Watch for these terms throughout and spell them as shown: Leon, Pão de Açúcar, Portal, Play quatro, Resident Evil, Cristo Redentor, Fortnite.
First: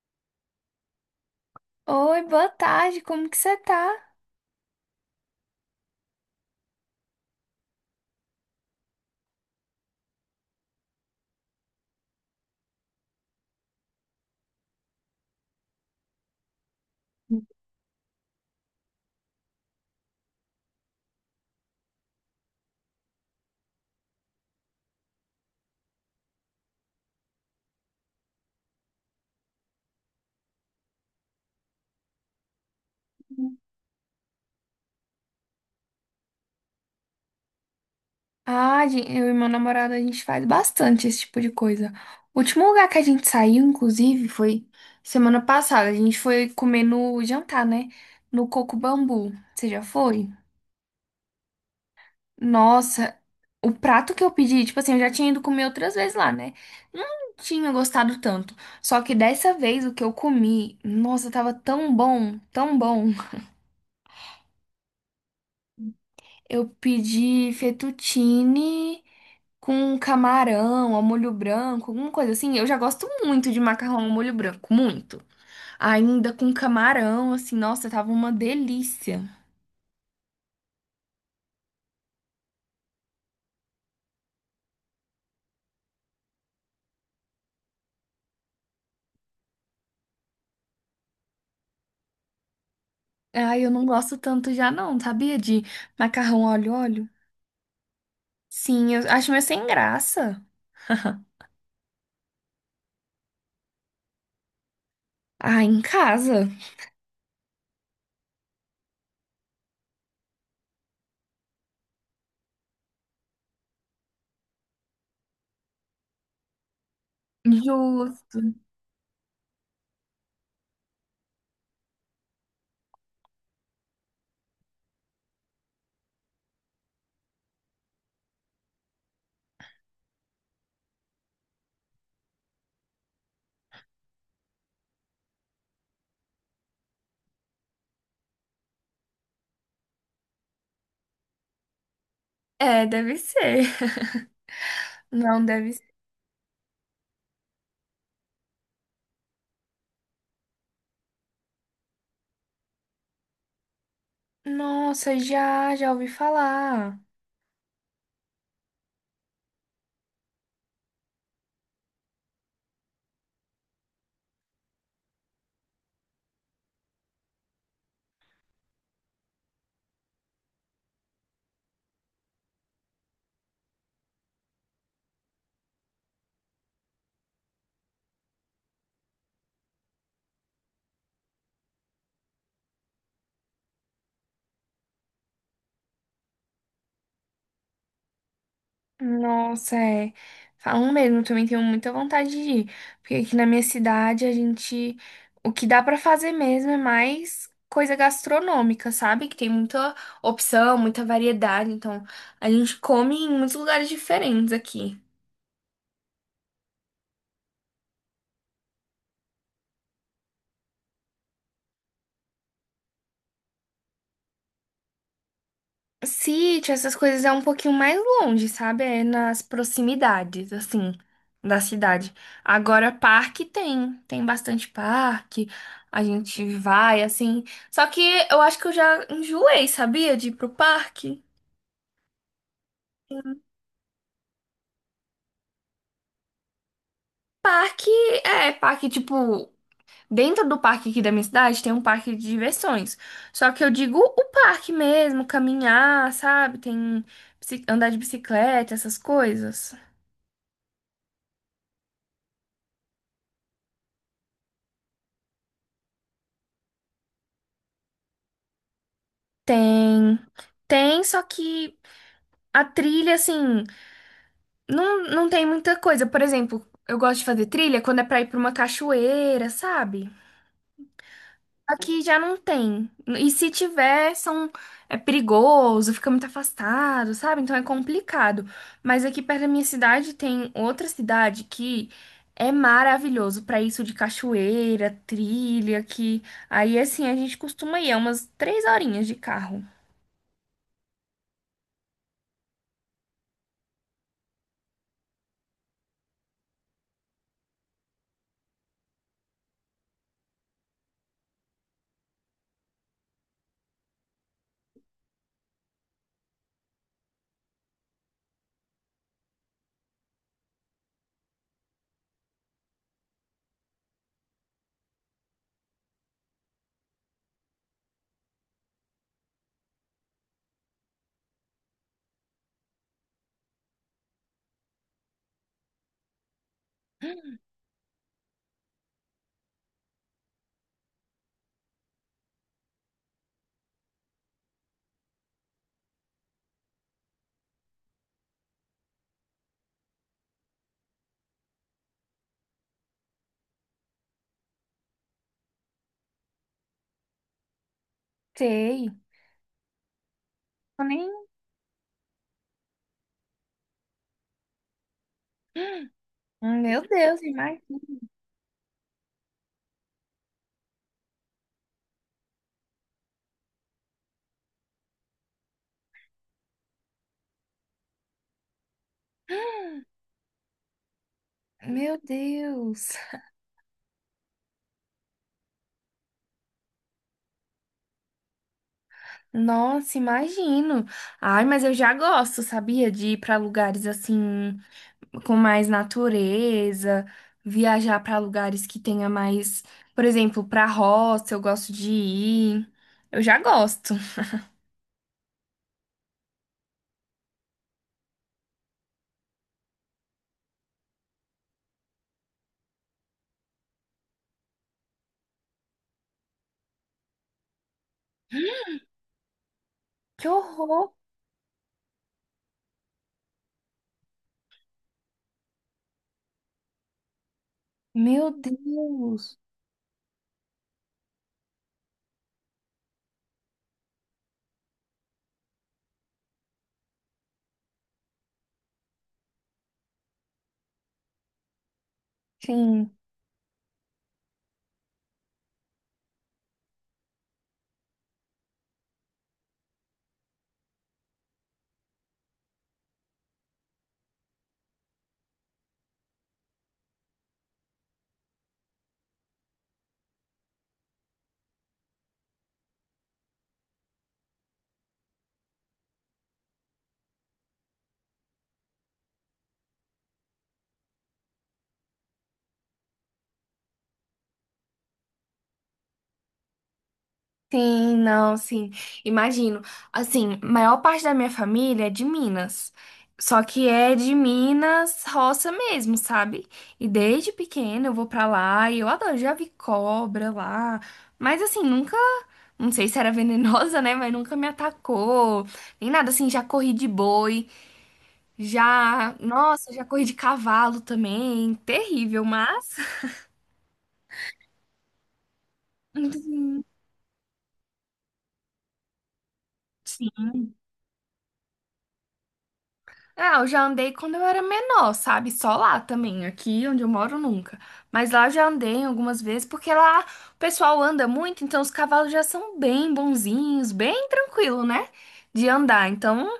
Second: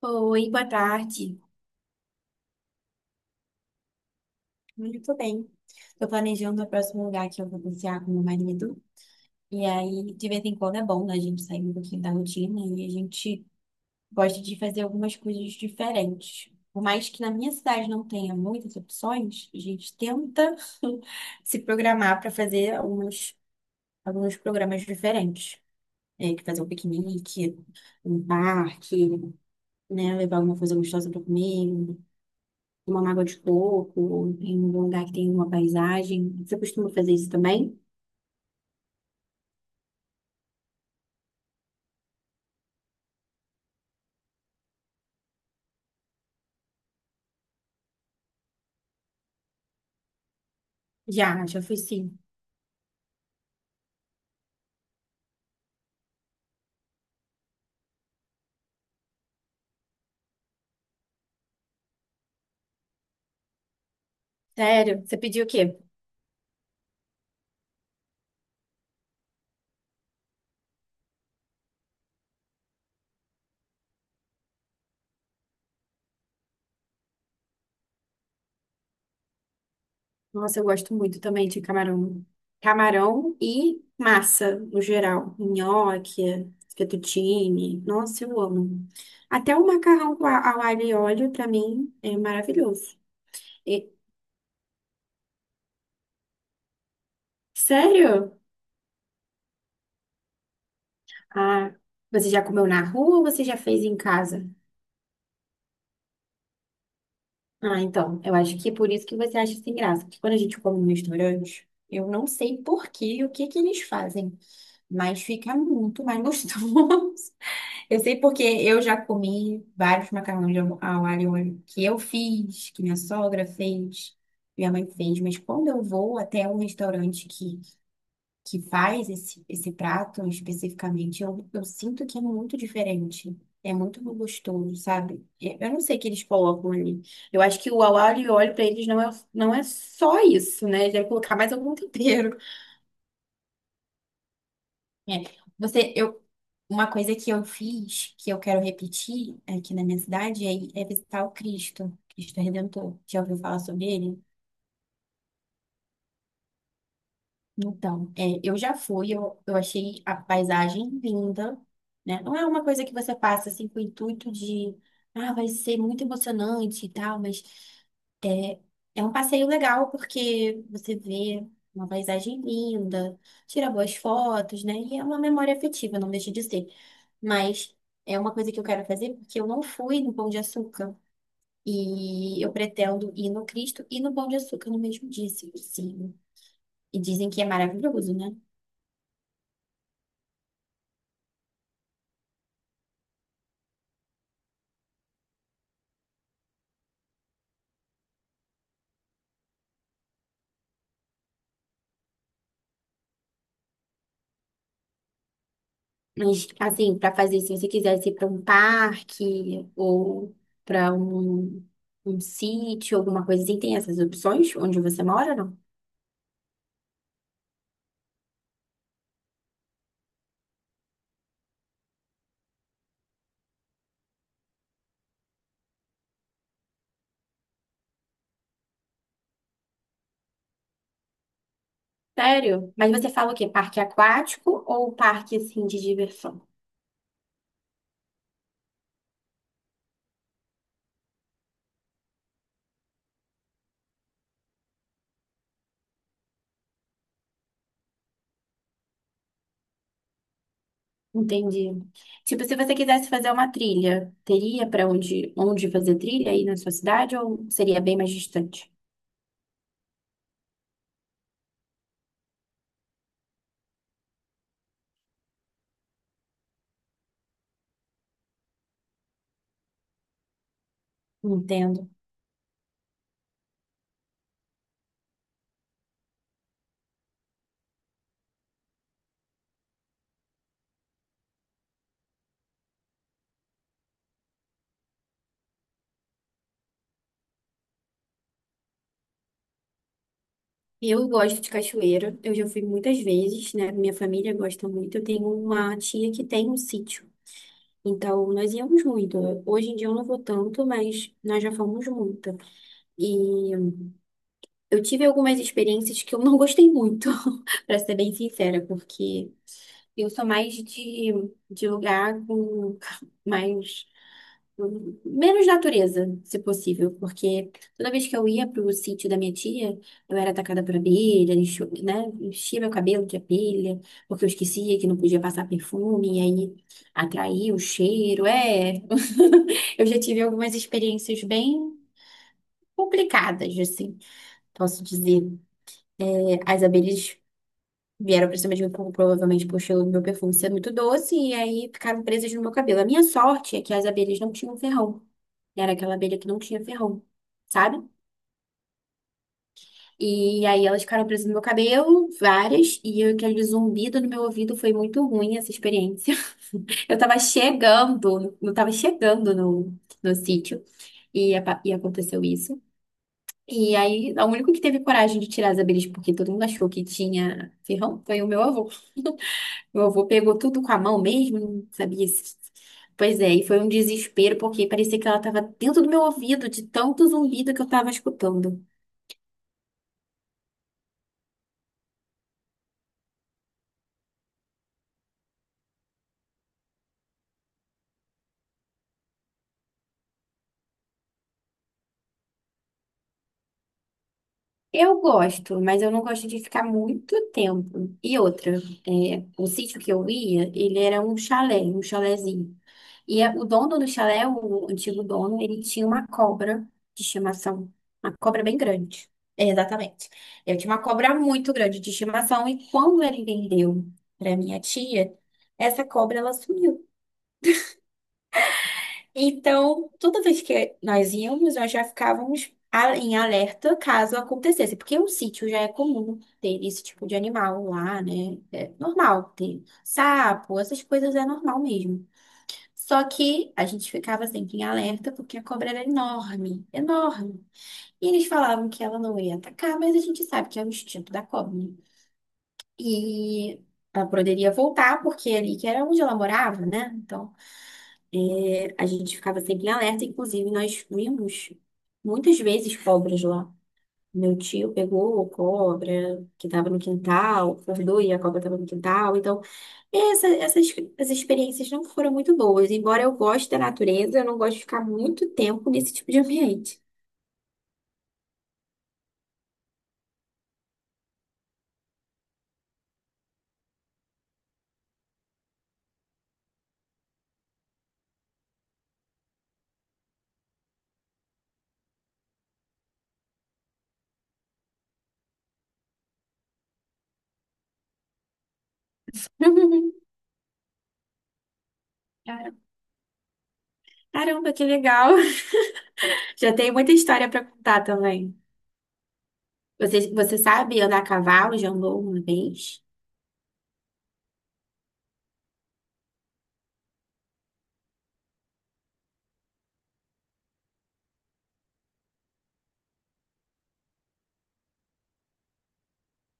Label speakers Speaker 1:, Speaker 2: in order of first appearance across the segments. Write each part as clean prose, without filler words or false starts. Speaker 1: Oi, boa tarde.
Speaker 2: Oi, boa tarde, como que você tá?
Speaker 1: Muito bem. Estou planejando o próximo lugar que eu vou passear com meu marido. E aí, de vez em quando é bom, né? A gente sair um pouquinho da rotina e a gente gosta de fazer algumas coisas diferentes. Por mais que na minha cidade não tenha muitas opções, a gente tenta se programar para fazer alguns programas diferentes. É, que fazer um piquenique, um parque, né? Levar alguma coisa gostosa para comer, uma mágoa de coco, ou em um lugar que tem uma paisagem. Você costuma fazer isso também?
Speaker 2: Eu e meu namorado, a gente faz bastante esse tipo de coisa. O último lugar que a gente saiu, inclusive, foi semana passada. A gente foi comer no jantar, né? No Coco Bambu. Você já foi?
Speaker 1: Já, já fui sim.
Speaker 2: Nossa, o prato que eu pedi, tipo assim, eu já tinha ido comer outras vezes lá, né? Não tinha gostado tanto. Só que dessa vez o que eu comi, nossa, tava tão bom, tão bom.
Speaker 1: Sério? Você pediu o quê?
Speaker 2: Eu pedi fettuccine com um camarão ao molho branco, alguma coisa assim. Eu já gosto muito de macarrão ao molho branco, muito. Ainda com camarão, assim, nossa, tava uma delícia.
Speaker 1: Nossa, eu gosto muito também de camarão. Camarão e massa, no geral. Nhoque, fettuccine. Nossa, eu amo. Até o macarrão com ao alho e óleo, pra mim, é maravilhoso.
Speaker 2: Ai, eu não
Speaker 1: E-
Speaker 2: gosto tanto já não, sabia? De macarrão óleo.
Speaker 1: Sério?
Speaker 2: Sim, eu acho meio sem graça.
Speaker 1: Ah, você já comeu na rua ou você já fez em casa?
Speaker 2: Ah, em casa?
Speaker 1: Ah, então, eu acho que é por isso que você acha sem graça. Porque quando a gente come no restaurante, eu não sei por quê e o que que eles fazem, mas fica muito mais gostoso. Eu sei
Speaker 2: Justo.
Speaker 1: porque eu já comi vários macarrões de ao alho e óleo que eu fiz, que minha sogra fez, minha mãe fez, mas quando eu vou até um restaurante que faz esse prato especificamente, eu sinto que é muito diferente. É muito gostoso, sabe? Eu não sei o que eles colocam ali. Eu acho que o au alho e óleo para eles não é só isso, né? Deve colocar mais algum tempero.
Speaker 2: É, deve ser.
Speaker 1: É,
Speaker 2: Não, deve ser.
Speaker 1: Você, eu, uma coisa que eu fiz, que eu quero repetir aqui na minha cidade, é visitar o Cristo Redentor. Já ouviu falar sobre ele?
Speaker 2: Nossa, já, já ouvi falar.
Speaker 1: Então, é, eu já fui, eu achei a paisagem linda, né? Não é uma coisa que você passa assim com o intuito de, ah, vai ser muito emocionante e tal, mas é, é um passeio legal porque você vê uma paisagem linda, tira boas fotos, né? E é uma memória afetiva, não deixa de ser. Mas é uma coisa que eu quero fazer porque eu não fui no Pão de Açúcar e eu pretendo ir no Cristo e no Pão de Açúcar no mesmo dia, se possível. E dizem que é maravilhoso, né?
Speaker 2: Nossa, é. Falam mesmo, também tenho muita vontade de ir. Porque aqui na minha cidade a gente. O que dá pra fazer mesmo é mais coisa gastronômica, sabe? Que tem muita opção, muita variedade. Então a gente come em muitos lugares diferentes aqui.
Speaker 1: Mas, assim, para fazer, se você quisesse ir para um parque ou para um sítio, alguma coisa assim, tem essas opções onde você mora, não?
Speaker 2: Sítio, essas coisas é um pouquinho mais longe, sabe? É nas proximidades, assim, da cidade. Agora, parque tem, tem bastante parque, a gente vai, assim. Só que eu acho que eu já enjoei, sabia? De ir pro parque.
Speaker 1: Sério? Mas você fala o quê? Parque aquático ou parque, assim, de diversão?
Speaker 2: Parque, é, parque, tipo, dentro do parque aqui da minha cidade tem um parque de diversões. Só que eu digo o parque mesmo, caminhar, sabe? Tem bici- andar de bicicleta, essas coisas.
Speaker 1: Entendi. Tipo, se você quisesse fazer uma trilha, teria para onde fazer trilha aí na sua cidade ou seria bem mais distante?
Speaker 2: Tem, tem, só que a trilha, assim, não tem muita coisa. Por exemplo, eu gosto de fazer trilha quando é pra ir pra uma cachoeira, sabe?
Speaker 1: Entendo.
Speaker 2: Aqui já não tem. E se tiver, são, é perigoso, fica muito afastado, sabe? Então é complicado. Mas aqui perto da minha cidade tem outra cidade que é maravilhoso pra isso de cachoeira, trilha, que aí assim a gente costuma ir, é umas três horinhas de carro.
Speaker 1: Eu gosto de cachoeira, eu já fui muitas vezes, né? Minha família gosta muito. Eu tenho uma tia que tem um sítio. Então, nós íamos muito. Hoje em dia eu não vou tanto, mas nós já fomos muito. E eu tive algumas experiências que eu não gostei muito, pra ser bem sincera, porque eu sou mais de lugar com mais. Menos natureza, se possível, porque toda vez que eu ia pro sítio da minha tia, eu era atacada por abelha, né? Enchia meu cabelo de abelha, porque eu esquecia que não podia passar perfume, e aí atraía o cheiro. É, eu já tive algumas experiências bem complicadas, assim, posso dizer. É, as abelhas vieram pra cima de mim, provavelmente por o meu perfume ser muito doce, e aí ficaram presas no meu cabelo. A minha sorte é que as abelhas não tinham ferrão. Era aquela abelha que não tinha ferrão, sabe?
Speaker 2: Sei.
Speaker 1: E aí elas ficaram presas no meu cabelo, várias, e aquele zumbido no meu ouvido foi muito ruim essa experiência.
Speaker 2: Ah, meu
Speaker 1: Eu tava
Speaker 2: Deus, imagina.
Speaker 1: chegando, não tava chegando no sítio, e, e aconteceu isso. E aí, o único que teve coragem de tirar as abelhas, porque todo mundo achou que tinha ferrão, foi o meu avô. Meu avô pegou tudo com a mão mesmo, não
Speaker 2: Meu
Speaker 1: sabia se.
Speaker 2: Deus.
Speaker 1: Pois é, e foi um desespero, porque parecia que ela estava dentro do meu ouvido, de tanto zumbido que eu estava escutando.
Speaker 2: Nossa, imagino. Ai, mas eu já gosto, sabia? De ir para lugares assim, com mais natureza, viajar para lugares que tenha mais, por exemplo, para roça, eu gosto de ir. Eu já gosto.
Speaker 1: Eu gosto, mas eu não gosto de ficar muito tempo. E outra, é, o sítio que eu ia, ele era um chalé, um chalézinho. E o dono do chalé, o antigo dono, ele tinha uma cobra de estimação, uma cobra bem grande. É, exatamente.
Speaker 2: Que
Speaker 1: Eu tinha uma
Speaker 2: horror!
Speaker 1: cobra muito grande de estimação e quando ele vendeu para minha tia, essa cobra ela sumiu.
Speaker 2: Meu Deus.
Speaker 1: Então, toda vez que nós íamos, nós já ficávamos em alerta caso acontecesse, porque o sítio já é comum ter esse tipo de animal lá, né? É normal ter sapo, essas coisas é normal mesmo.
Speaker 2: Sim.
Speaker 1: Só que a gente ficava sempre em alerta porque a cobra era enorme, enorme. E eles falavam que ela não ia atacar, mas a gente sabe que é o instinto da cobra, né? E ela poderia voltar porque é ali que era onde ela morava, né? Então é, a gente ficava sempre em alerta, inclusive nós vimos muitas vezes cobras lá. Meu tio pegou cobra que estava no quintal, acordou e a cobra estava no quintal. Então, essa- essas, as experiências não foram muito boas. Embora eu goste da natureza, eu não gosto de ficar muito tempo nesse tipo de ambiente.
Speaker 2: Sim, não, sim. Imagino. Assim, maior parte da minha família é de Minas. Só que é de Minas roça mesmo, sabe? E desde pequena eu vou pra lá e eu adoro, já vi cobra lá. Mas assim, nunca, não sei se era venenosa, né? Mas nunca me atacou. Nem nada assim, já corri de boi, já, nossa, já corri de cavalo também. Terrível,
Speaker 1: Cara-
Speaker 2: mas
Speaker 1: Caramba, que legal! Já tem muita história para contar também. Você sabe andar a cavalo? Já andou uma vez?
Speaker 2: ah, eu já andei quando eu era menor, sabe? Só lá também, aqui onde eu moro nunca. Mas lá eu já andei algumas vezes, porque lá o pessoal anda muito, então os cavalos já são bem bonzinhos, bem tranquilo, né? De andar. Então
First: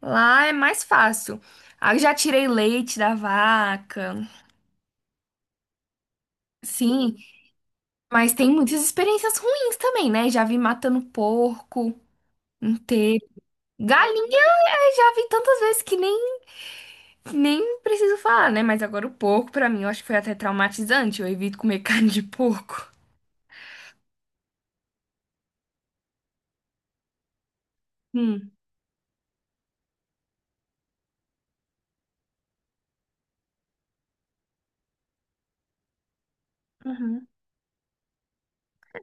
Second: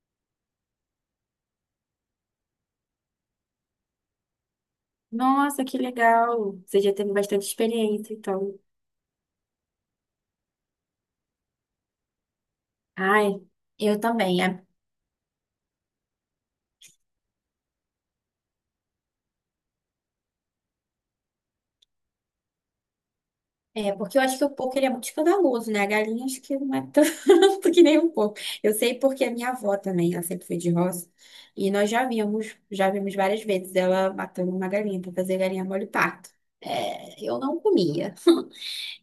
Speaker 2: lá é mais fácil. Ah, eu já tirei leite da vaca,
Speaker 1: Nossa, que legal. Você já teve
Speaker 2: sim,
Speaker 1: bastante experiência,
Speaker 2: mas tem
Speaker 1: então.
Speaker 2: muitas experiências ruins também, né? Já vi matando porco inteiro.
Speaker 1: Ai, eu
Speaker 2: Galinha,
Speaker 1: também.
Speaker 2: eu já vi tantas vezes que nem nem preciso falar, né? Mas agora o porco, pra mim, eu acho que foi até traumatizante. Eu evito comer carne de porco.
Speaker 1: Porque eu acho que o porco ele é muito escandaloso, né? A galinha acho que não é tanto que nem um porco.
Speaker 2: Hum.
Speaker 1: Eu sei porque a minha avó também, ela sempre foi de roça. E nós já vimos várias vezes ela matando uma galinha para fazer galinha molho parto. É,
Speaker 2: Uhum.
Speaker 1: eu não comia.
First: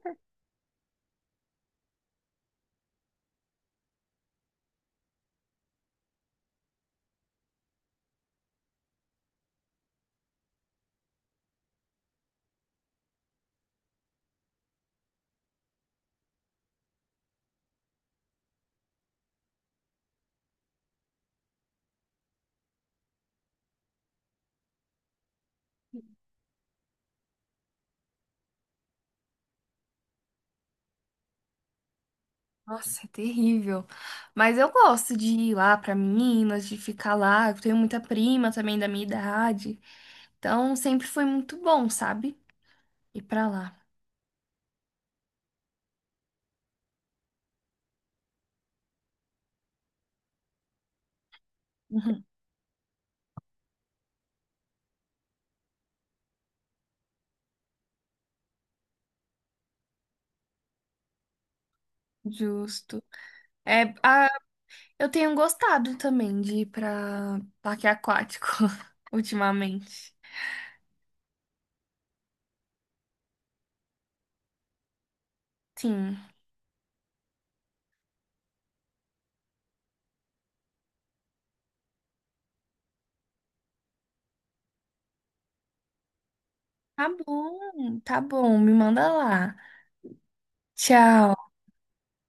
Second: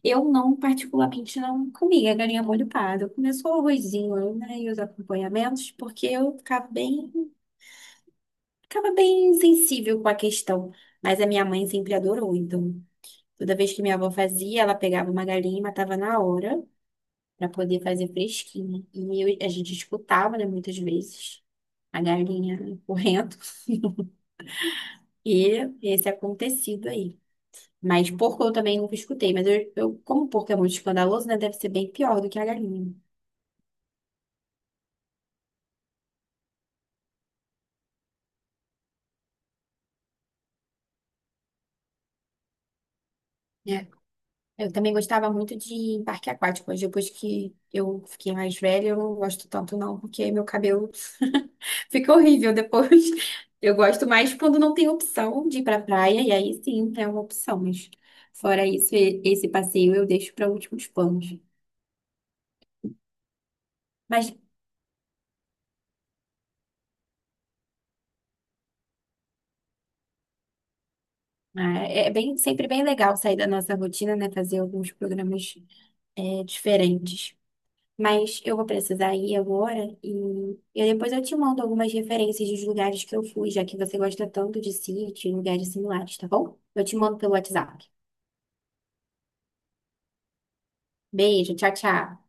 Speaker 1: Eu não, particularmente, não comia galinha molho pardo. Eu comia só o arrozinho, né, e os acompanhamentos, porque eu ficava bem ficava bem sensível com a questão, mas a minha mãe sempre adorou, então. Toda vez que minha avó fazia, ela pegava uma galinha e matava na hora para poder fazer fresquinha. E a gente escutava, né, muitas vezes a galinha correndo e esse acontecido aí. Mas porco eu também nunca escutei, mas eu como porco é muito escandaloso, né, deve ser bem pior do que a galinha.
Speaker 2: Nossa, é terrível. Mas eu gosto de ir lá pra Minas, de ficar lá. Eu tenho muita prima também da minha idade. Então, sempre foi muito bom, sabe? Ir pra lá.
Speaker 1: Eu também gostava muito de parque aquático, mas depois que eu fiquei mais velha, eu não gosto tanto não, porque meu cabelo fica
Speaker 2: Uhum.
Speaker 1: horrível depois. Eu gosto mais quando não tem opção de ir pra praia, e aí sim é uma opção, mas fora isso, esse passeio eu deixo para últimos planos.
Speaker 2: Justo. É, ah,
Speaker 1: Mas
Speaker 2: eu tenho gostado também de ir pra parque aquático ultimamente.
Speaker 1: ah, é bem, sempre bem legal sair da nossa rotina, né? Fazer alguns programas
Speaker 2: Sim.
Speaker 1: diferentes. Mas eu vou precisar ir agora e depois eu te mando algumas referências dos lugares que eu fui, já que você gosta tanto de sítio e lugares similares, tá bom? Eu te
Speaker 2: Tá
Speaker 1: mando pelo WhatsApp.
Speaker 2: bom, tá bom. Me manda lá. Tchau.
Speaker 1: Beijo, tchau, tchau.